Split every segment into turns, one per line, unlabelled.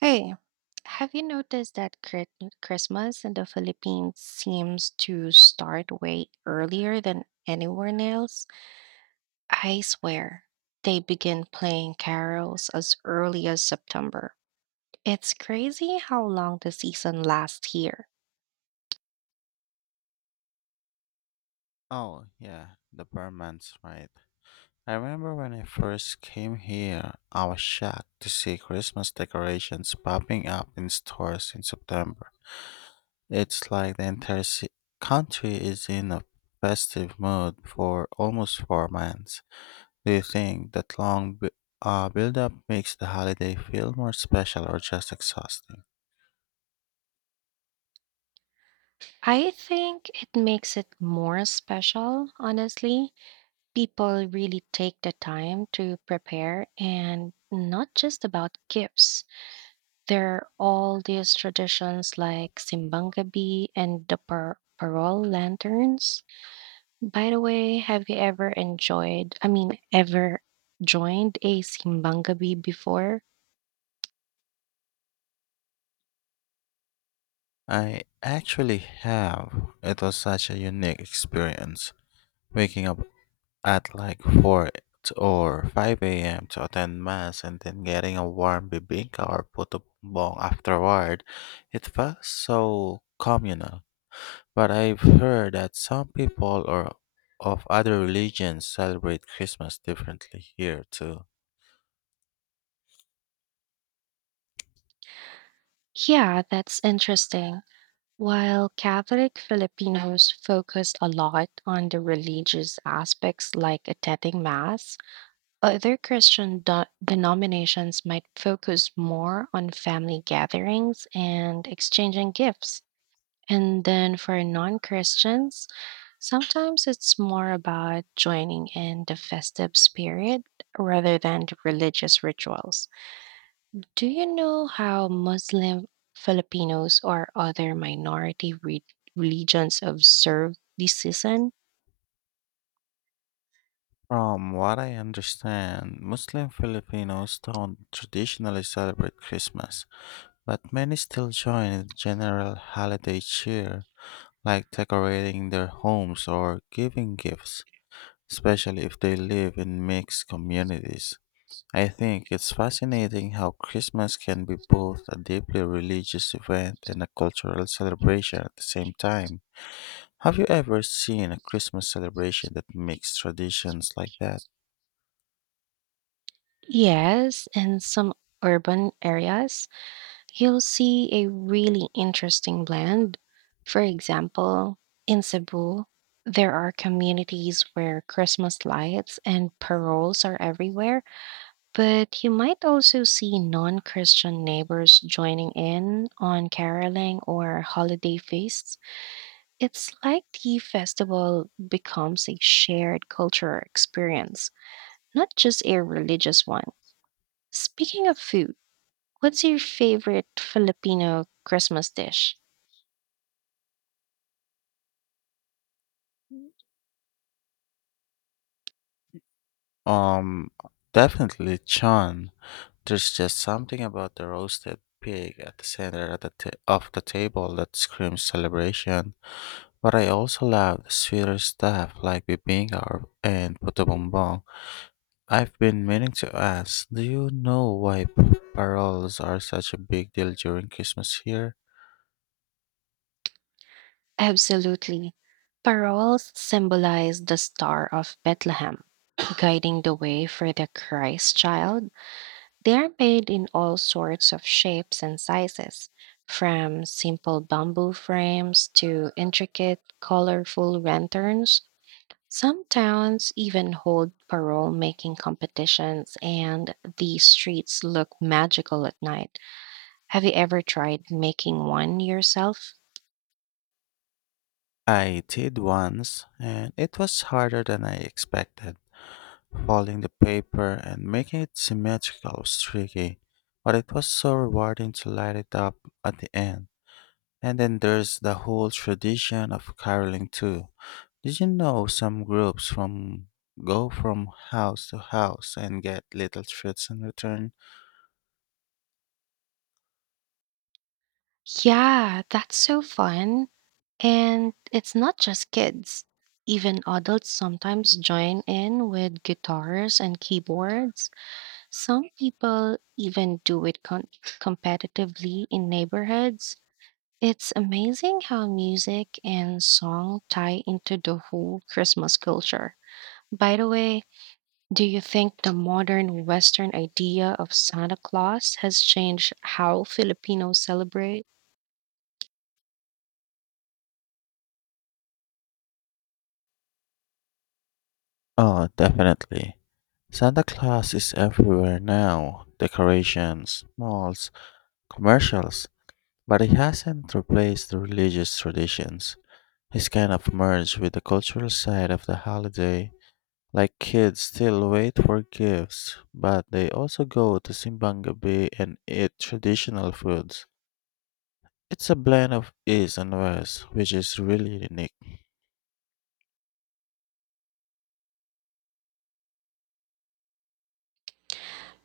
Hey, have you noticed that Christmas in the Philippines seems to start way earlier than anywhere else? I swear, they begin playing carols as early as September. It's crazy how long the season lasts here.
Oh, yeah, the Burmans, right. I remember when I first came here, I was shocked to see Christmas decorations popping up in stores in September. It's like the country is in a festive mood for almost 4 months. Do you think that long build-up makes the holiday feel more special or just exhausting?
I think it makes it more special, honestly. People really take the time to prepare and not just about gifts. There are all these traditions like simbangabi and the parol lanterns. By the way, have you ever ever joined a simbangabi before?
I actually have. It was such a unique experience. Waking up at like 4 t- or 5 a.m. to attend mass and then getting a warm bibingka or puto bong afterward, it felt so communal. But I've heard that some people or of other religions celebrate Christmas differently here too.
Yeah, that's interesting. While Catholic Filipinos focus a lot on the religious aspects like attending Mass, other Christian denominations might focus more on family gatherings and exchanging gifts. And then for non Christians, sometimes it's more about joining in the festive spirit rather than the religious rituals. Do you know how Muslim Filipinos or other minority religions observe this season?
From what I understand, Muslim Filipinos don't traditionally celebrate Christmas, but many still join in the general holiday cheer like decorating their homes or giving gifts, especially if they live in mixed communities. I think it's fascinating how Christmas can be both a deeply religious event and a cultural celebration at the same time. Have you ever seen a Christmas celebration that makes traditions like that?
Yes, in some urban areas, you'll see a really interesting blend. For example, in Cebu, there are communities where Christmas lights and paroles are everywhere, but you might also see non Christian neighbors joining in on caroling or holiday feasts. It's like the festival becomes a shared cultural experience, not just a religious one. Speaking of food, what's your favorite Filipino Christmas dish?
Um, Definitely Chan. There's just something about the roasted pig at the center at the ta- of the table that screams celebration. But I also love the sweeter stuff like bibinga and puto bongbong. I've been meaning to ask, do you know why paroles are such a big deal during Christmas here?
Absolutely. Paroles symbolize the Star of Bethlehem, guiding the way for the Christ child. They are made in all sorts of shapes and sizes, from simple bamboo frames to intricate, colorful lanterns. Some towns even hold parole making competitions, and the streets look magical at night. Have you ever tried making one yourself?
I did once, and it was harder than I expected. Folding the paper and making it symmetrical was tricky, but it was so rewarding to light it up at the end. And then there's the whole tradition of caroling too. Did you know some groups from go from house to house and get little treats in return?
Yeah, that's so fun. And it's not just kids. Even adults sometimes join in with guitars and keyboards. Some people even do it competitively in neighborhoods. It's amazing how music and song tie into the whole Christmas culture. By the way, do you think the modern Western idea of Santa Claus has changed how Filipinos celebrate?
Oh, definitely. Santa Claus is everywhere now. Decorations, malls, commercials. But he hasn't replaced the religious traditions. He's kind of merged with the cultural side of the holiday. Like kids still wait for gifts, but they also go to Simbang Gabi and eat traditional foods. It's a blend of East and West, which is really unique.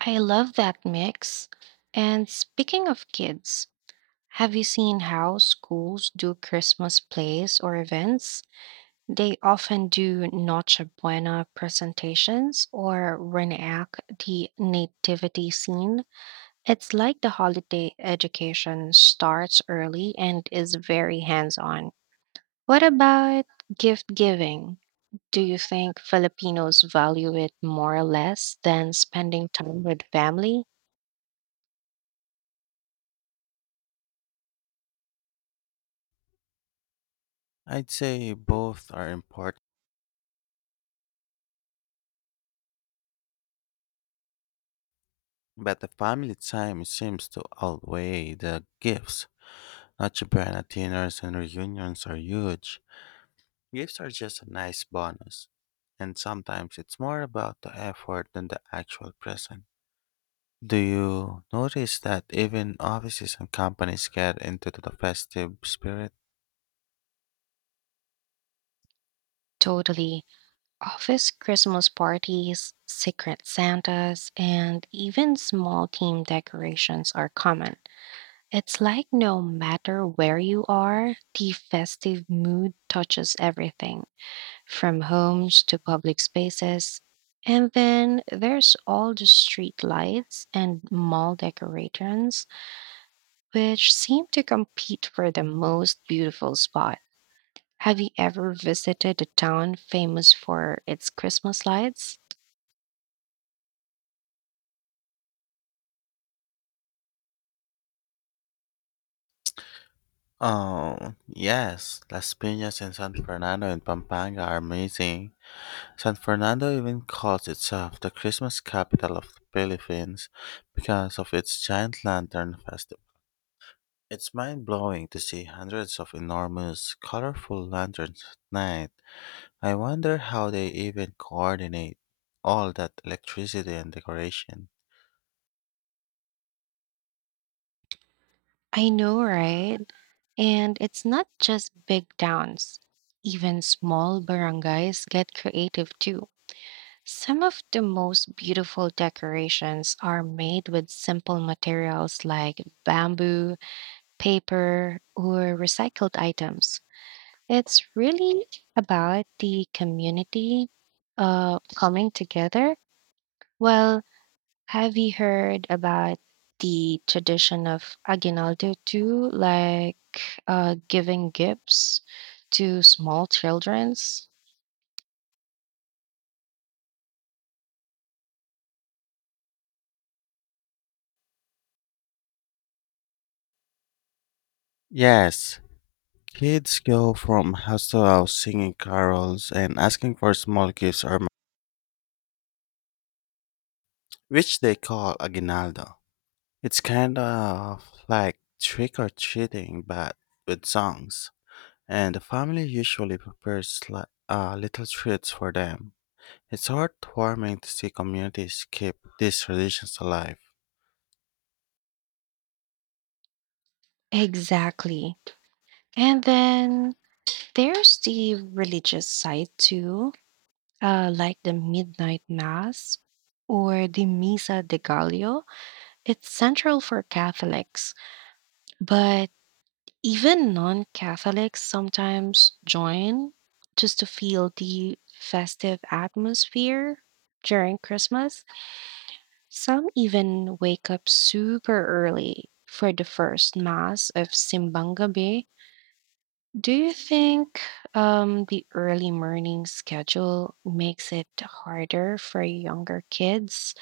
I love that mix. And speaking of kids, have you seen how schools do Christmas plays or events? They often do Noche Buena presentations or reenact the nativity scene. It's like the holiday education starts early and is very hands on. What about gift giving? Do you think Filipinos value it more or less than spending time with family?
I'd say both are important, but the family time seems to outweigh the gifts. Not Japan dinners and reunions are huge. Gifts are just a nice bonus, and sometimes it's more about the effort than the actual present. Do you notice that even offices and companies get into the festive spirit?
Totally. Office Christmas parties, secret Santas, and even small team decorations are common. It's like no matter where you are, the festive mood touches everything, from homes to public spaces. And then there's all the street lights and mall decorations, which seem to compete for the most beautiful spot. Have you ever visited a town famous for its Christmas lights?
Oh, yes. Las Piñas in San Fernando and Pampanga are amazing. San Fernando even calls itself the Christmas capital of the Philippines because of its giant lantern festival. It's mind blowing to see hundreds of enormous, colorful lanterns at night. I wonder how they even coordinate all that electricity and decoration.
I know, right? And it's not just big towns. Even small barangays get creative too. Some of the most beautiful decorations are made with simple materials like bamboo, paper, or recycled items. It's really about the community coming together. While have you heard about the tradition of aguinaldo too, like giving gifts to small children's?
Yes, kids go from house to house singing carols and asking for small gifts or money, which they call aguinaldo. It's kind of like trick or treating but with songs, and the family usually prepares little treats for them. It's heartwarming to see communities keep these traditions alive.
Exactly. And then there's the religious side too, like the midnight mass or the Misa de Gallo. It's central for Catholics, but even non Catholics sometimes join just to feel the festive atmosphere during Christmas. Some even wake up super early for the first Mass of Simbang Gabi. Do you think the early morning schedule makes it harder for younger kids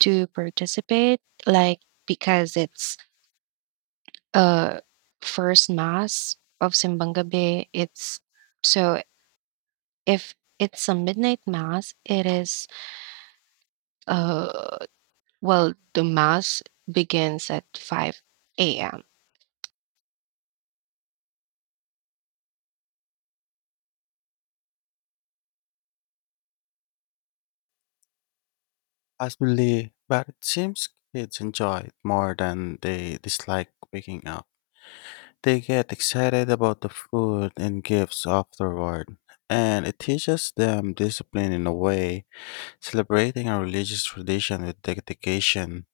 to participate? Like, because it's uh first mass of simbang gabi, it's so, if it's a midnight mass it is, uh well, the mass begins at 5 a.m.
Possibly, but it seems kids enjoy it more than they dislike waking up. They get excited about the food and gifts afterward, and it teaches them discipline in a way, celebrating a religious tradition with dedication.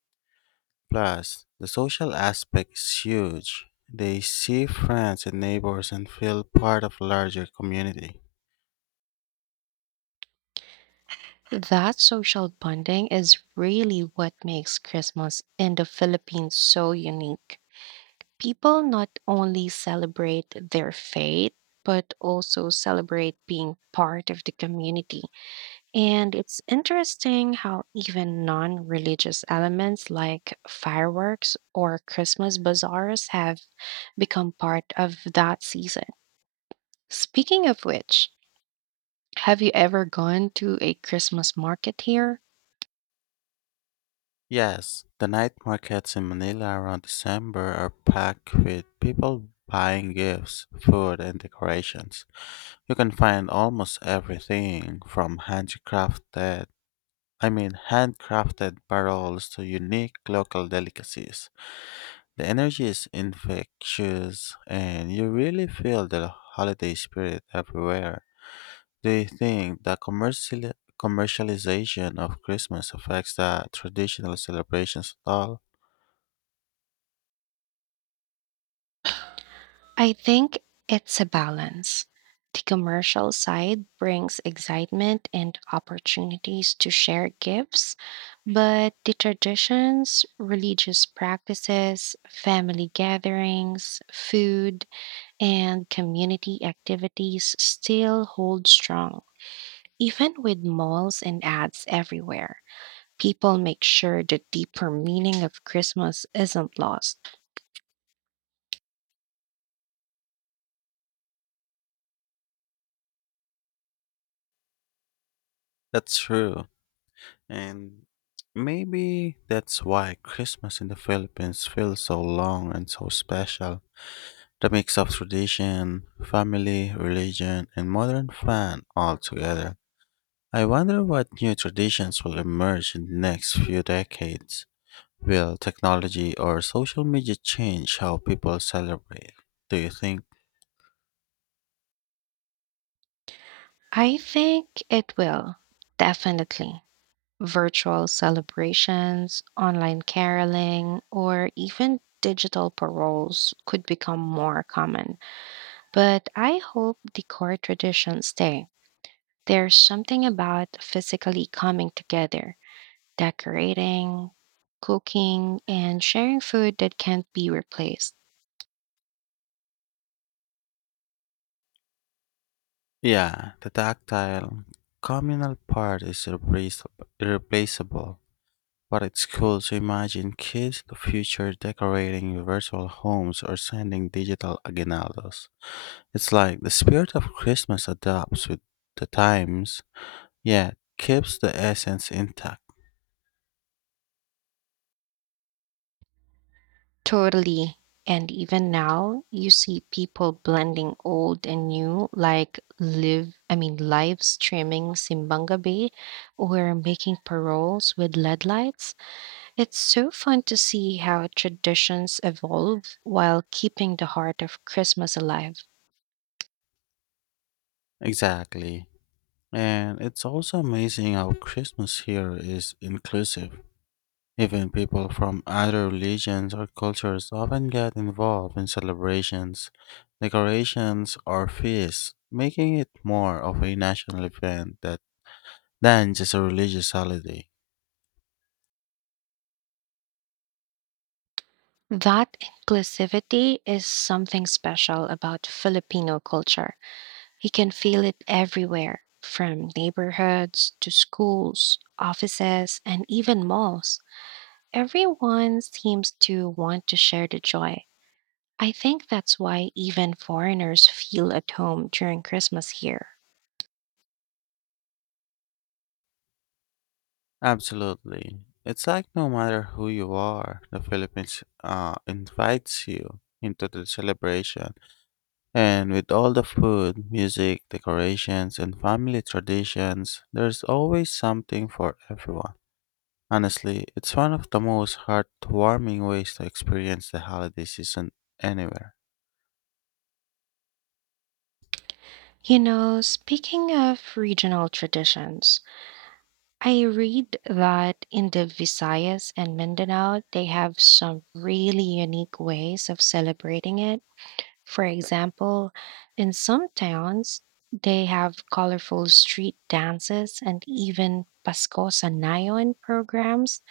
Plus, the social aspect is huge. They see friends and neighbors and feel part of a larger community.
That social bonding is really what makes christmas in the philippines so unique. People not only celebrate their faith but also celebrate being part of the community. And it's interesting how even non religious elements like fireworks or Christmas bazaars have become part of that season. Speaking of which, have you ever gone to a Christmas market here?
Yes, the night markets in Manila around December are packed with people buying gifts, food, and decorations. You can find almost everything from handcrafted barrels to unique local delicacies. The energy is infectious, and you really feel the holiday spirit everywhere. Do you think the commercialization of Christmas affects the traditional celebrations at all?
I think it's a balance. The commercial side brings excitement and opportunities to share gifts, but the traditions, religious practices, family gatherings, food, and community activities still hold strong. Even with malls and ads everywhere, people make sure the deeper meaning of Christmas isn't lost.
That's true, and maybe that's why Christmas in the Philippines feels so long and so special. The mix of tradition, family, religion, and modern fun all together. I wonder what new traditions will emerge in the next few decades. Will technology or social media change how people celebrate? Do you think?
I think it will, definitely. Virtual celebrations, online caroling, or even digital paroles could become more common. But I hope the core traditions stay. There's something about physically coming together, decorating, cooking, and sharing food that can't be replaced.
Yeah, the tactile, communal part is irreplaceable. But it's cool to imagine kids in the future decorating virtual homes or sending digital aguinaldos. It's like the spirit of Christmas adapts with the times, yet keeps the essence intact.
Totally. And even now, you see people blending old and new, like live streaming Simbanga Bay or making paroles with LED lights. It's so fun to see how traditions evolve while keeping the heart of Christmas alive.
Exactly. And it's also amazing how Christmas here is inclusive. Even people from other religions or cultures often get involved in celebrations, decorations, or feasts, making it more of a national event that, than just a religious holiday.
That inclusivity is something special about Filipino culture. You can feel it everywhere, from neighborhoods to schools, offices, and even malls. Everyone seems to want to share the joy. I think that's why even foreigners feel at home during Christmas here.
Absolutely. It's like no matter who you are, the Philippines invites you into the celebration. And with all the food, music, decorations, and family traditions, there's always something for everyone. Honestly, it's one of the most heartwarming ways to experience the holiday season anywhere.
You know, speaking of regional traditions, I read that in the Visayas and Mindanao, they have some really unique ways of celebrating it. For example, in some towns, they have colorful street dances and even Paskosa Nayon programs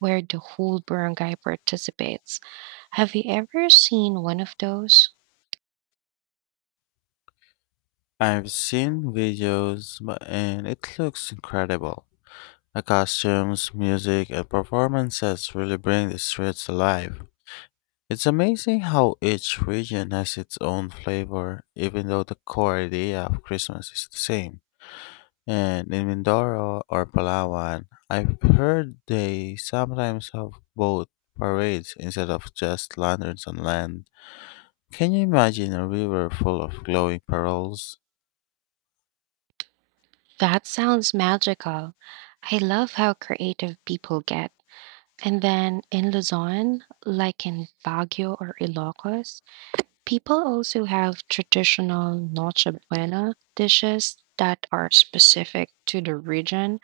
where the whole barangay participates. Have you ever seen one of those?
I've seen videos, and it looks incredible. The costumes, music, and performances really bring the streets alive. It's amazing how each region has its own flavor, even though the core idea of Christmas is the same. And in Mindoro or Palawan, I've heard they sometimes have boat parades instead of just lanterns on land. Can you imagine a river full of glowing pearls?
That sounds magical. I love how creative people get. And then in Luzon, like in Baguio or Ilocos, people also have traditional Noche Buena dishes that are specific to the region.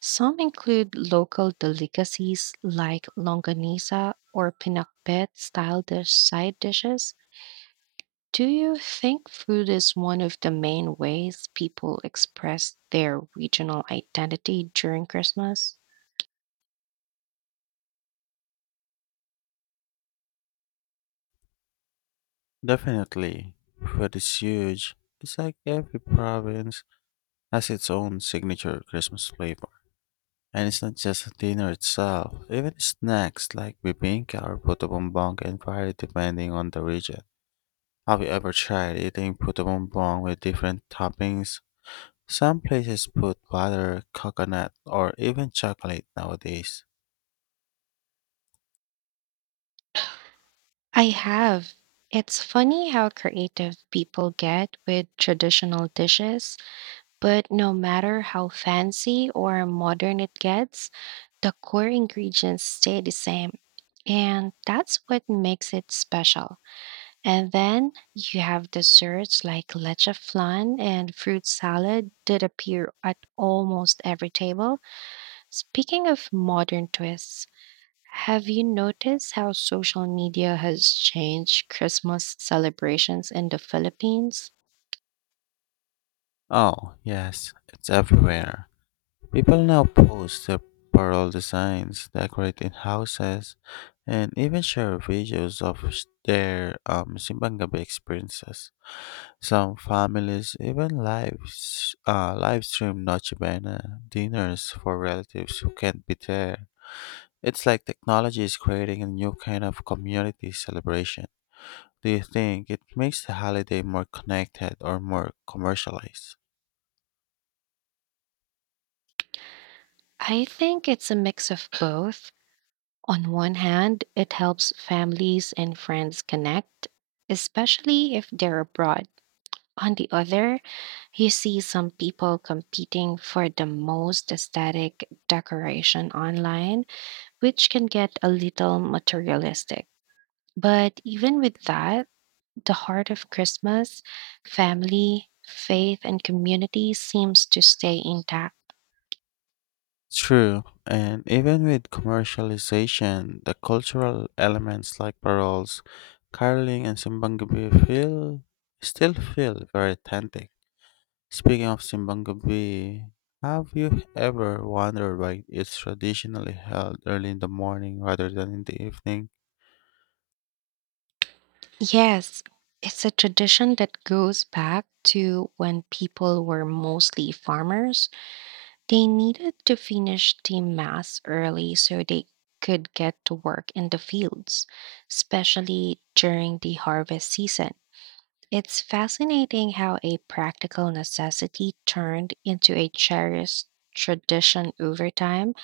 Some include local delicacies like longanisa or pinakbet style dish side dishes. Do you think food is one of the main ways people express their regional identity during Christmas?
Definitely, but it's huge. It's like every province has its own signature Christmas flavor. And it's not just dinner itself, even snacks like bibinka or puto bumbong can vary depending on the region. Have you ever tried eating puto bumbong with different toppings? Some places put butter, coconut, or even chocolate nowadays.
I have. It's funny how creative people get with traditional dishes. But no matter how fancy or modern it gets, the core ingredients stay the same. And that's what makes it special. And then you have desserts like leche flan and fruit salad that appear at almost every table. Speaking of modern twists, have you noticed how social media has changed Christmas celebrations in the Philippines?
Oh, yes, it's everywhere. People now post their pearl designs, decorate in houses, and even share videos of sh- their Simbang Gabi experiences. Some families even live stream Noche Buena dinners for relatives who can't be there. It's like technology is creating a new kind of community celebration. Do you think it makes the holiday more connected or more commercialized?
I think it's a mix of both. On one hand, it helps families and friends connect, especially if they're abroad. On the other, you see some people competing for the most aesthetic decoration online, which can get a little materialistic. But even with that, the heart of Christmas, family, faith, and community seems to stay intact.
True, and even with commercialization, the cultural elements like paroles, caroling, and simbang gabi feel still feel very authentic. Speaking of Simbangabi, have you ever wondered why it's traditionally held early in the morning rather than in the evening?
Yes, it's a tradition that goes back to when people were mostly farmers. They needed to finish the mass early so they could get to work in the fields, especially during the harvest season. It's fascinating how a practical necessity turned into a cherished tradition over time.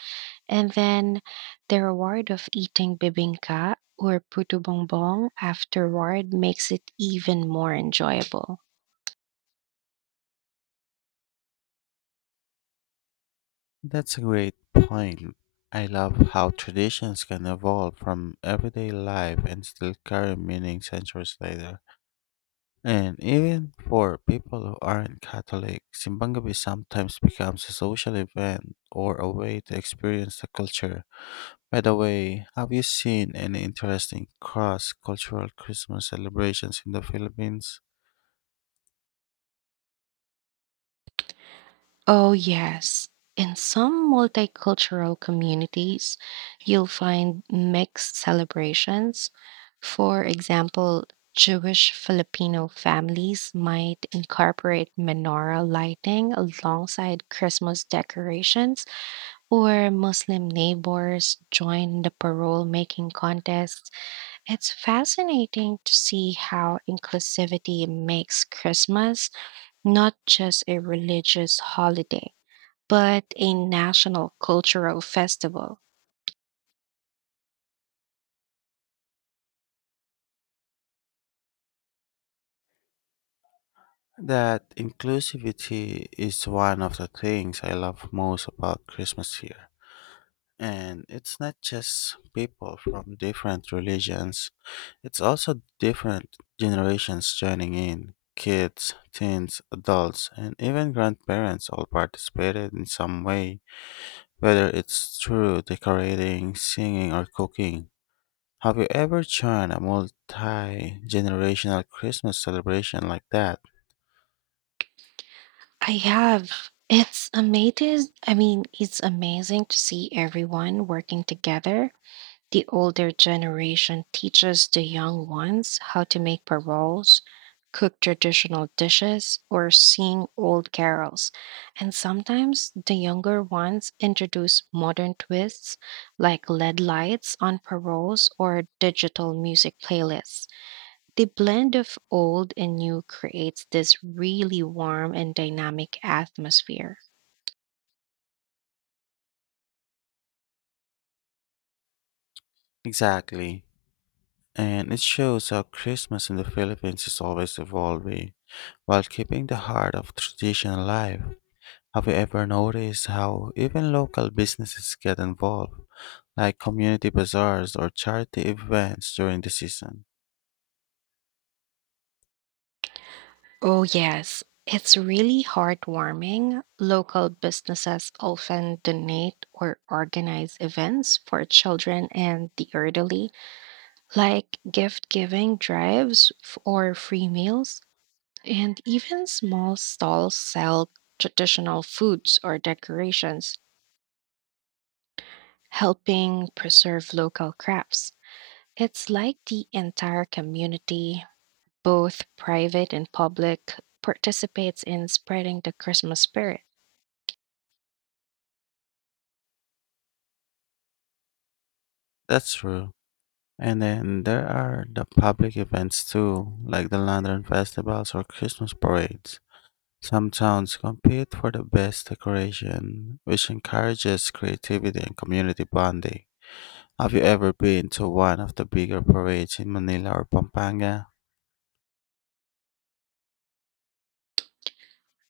And then the reward of eating bibingka or puto bongbong afterward makes it even more enjoyable.
That's a great point. I love how traditions can evolve from everyday life and still carry meaning centuries later. And even for people who aren't Catholic, Simbangabi sometimes becomes a social event or a way to experience the culture. By the way, have you seen any interesting cross cultural Christmas celebrations in the Philippines?
Oh, yes. In some multicultural communities, you'll find mixed celebrations. For example, Jewish Filipino families might incorporate menorah lighting alongside Christmas decorations, or Muslim neighbors join the parole making contest. It's fascinating to see how inclusivity makes Christmas not just a religious holiday, but a national cultural festival.
That inclusivity is one of the things I love most about Christmas here. And it's not just people from different religions, it's also different generations joining in. Kids, teens, adults, and even grandparents all participated in some way, whether it's through decorating, singing, or cooking. Have you ever joined a multi generational Christmas celebration like that?
I have. It's amazing to see everyone working together. The older generation teaches the young ones how to make paroles, cook traditional dishes, or sing old carols. And sometimes the younger ones introduce modern twists like LED lights on paroles or digital music playlists. The blend of old and new creates this really warm and dynamic atmosphere.
Exactly. And it shows how Christmas in the Philippines is always evolving while keeping the heart of tradition alive. Have you ever noticed how even local businesses get involved, like community bazaars or charity events during the season?
Oh, yes. It's really heartwarming. Local businesses often donate or organize events for children and the elderly, like gift giving drives or free meals. And even small stalls sell traditional foods or decorations, helping preserve local crafts. It's like the entire community, both private and public, participates in spreading the Christmas spirit.
That's true. And then there are the public events too, like the Lantern Festivals or Christmas parades. Some towns compete for the best decoration, which encourages creativity and community bonding. Have you ever been to one of the bigger parades in Manila or Pampanga?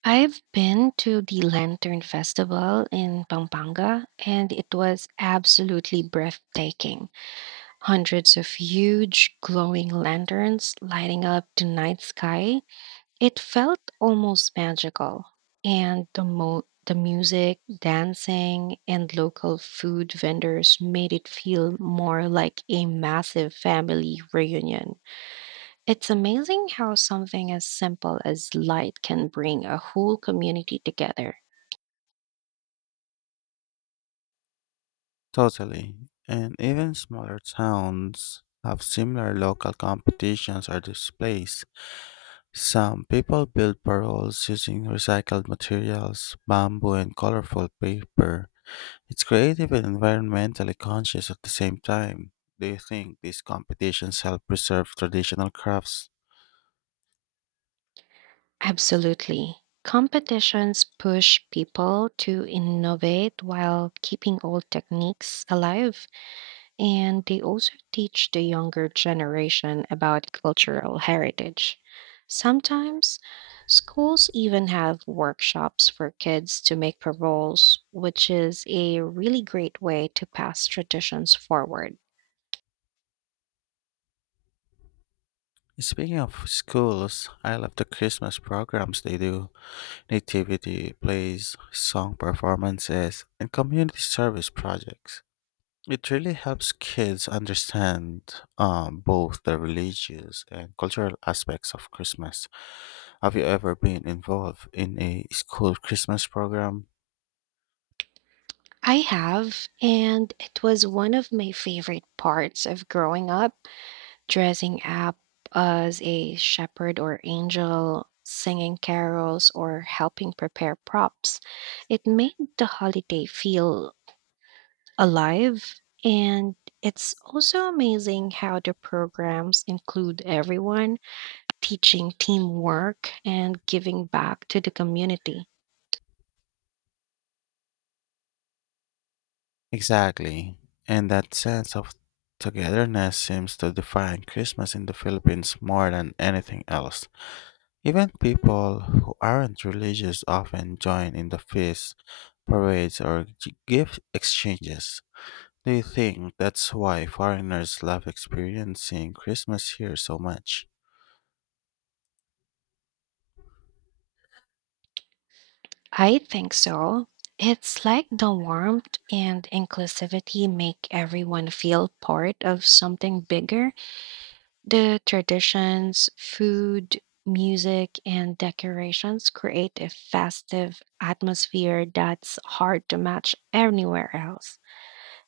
I've been to the Lantern Festival in Pampanga and it was absolutely breathtaking. Hundreds of huge glowing lanterns lighting up the night sky. It felt almost magical. And the the music, dancing, and local food vendors made it feel more like a massive family reunion. It's amazing how something as simple as light can bring a whole community together.
Totally. And even smaller towns have similar local competitions or displays. Some people build paroles using recycled materials, bamboo, and colorful paper. It's creative and environmentally conscious at the same time. Do you think these competitions help preserve traditional crafts?
Absolutely. Competitions push people to innovate while keeping old techniques alive, and they also teach the younger generation about cultural heritage. Sometimes schools even have workshops for kids to make paroles, which is a really great way to pass traditions forward.
Speaking of schools, I love the Christmas programs they do, nativity plays, song performances, and community service projects. It really helps kids understand both the religious and cultural aspects of Christmas. Have you ever been involved in a school Christmas program?
I have, and it was one of my favorite parts of growing up, dressing up as a shepherd or angel, singing carols, or helping prepare props. It made the holiday feel alive, and it's also amazing how the programs include everyone, teaching teamwork and giving back to the community.
Exactly. And that sense of togetherness seems to define Christmas in the Philippines more than anything else. Even people who aren't religious often join in the feasts, parades, or gift exchanges. Do you think that's why foreigners love experiencing Christmas here so much?
I think so. It's like the warmth and inclusivity make everyone feel part of something bigger. The traditions, food, music, and decorations create a festive atmosphere that's hard to match anywhere else.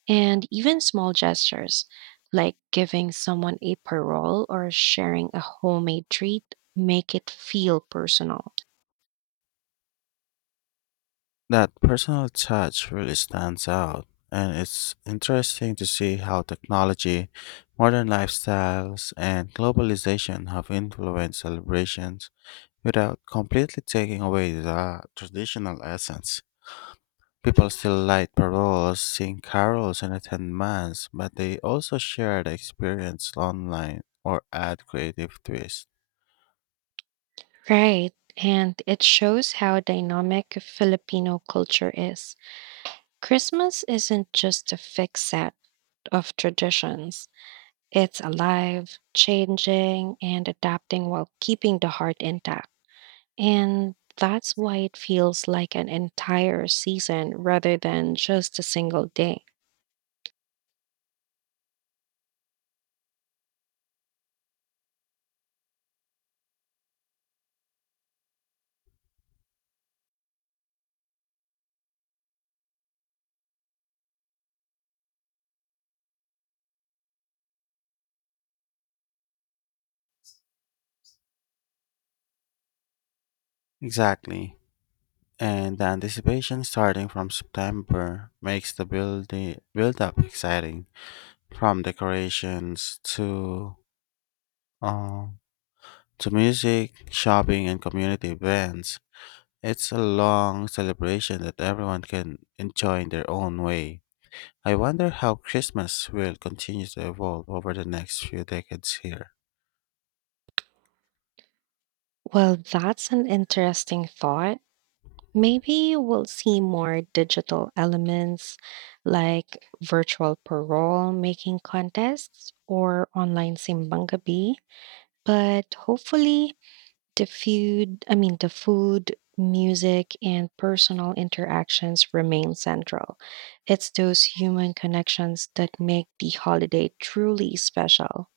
And even small gestures, like giving someone a parole or sharing a homemade treat, make it feel personal.
That personal touch really stands out, and it's interesting to see how technology, modern lifestyles, and globalization have influenced celebrations without completely taking away the traditional essence. People still light paroles, sing carols, and attend mass, but they also share the experience online or add creative twists.
Right. And it shows how dynamic Filipino culture is. Christmas isn't just a fixed set of traditions, it's alive, changing, and adapting while keeping the heart intact. And that's why it feels like an entire season rather than just a single day.
Exactly. And the anticipation starting from September makes the build build up exciting. From decorations uh, to music, shopping, and community events, it's a long celebration that everyone can enjoy in their own way. I wonder how Christmas will continue to evolve over the next few decades here.
Well, that's an interesting thought. Maybe we'll see more digital elements like virtual parole making contests or online simbangabi. But hopefully, the food, music, and personal interactions remain central. It's those human connections that make the holiday truly special.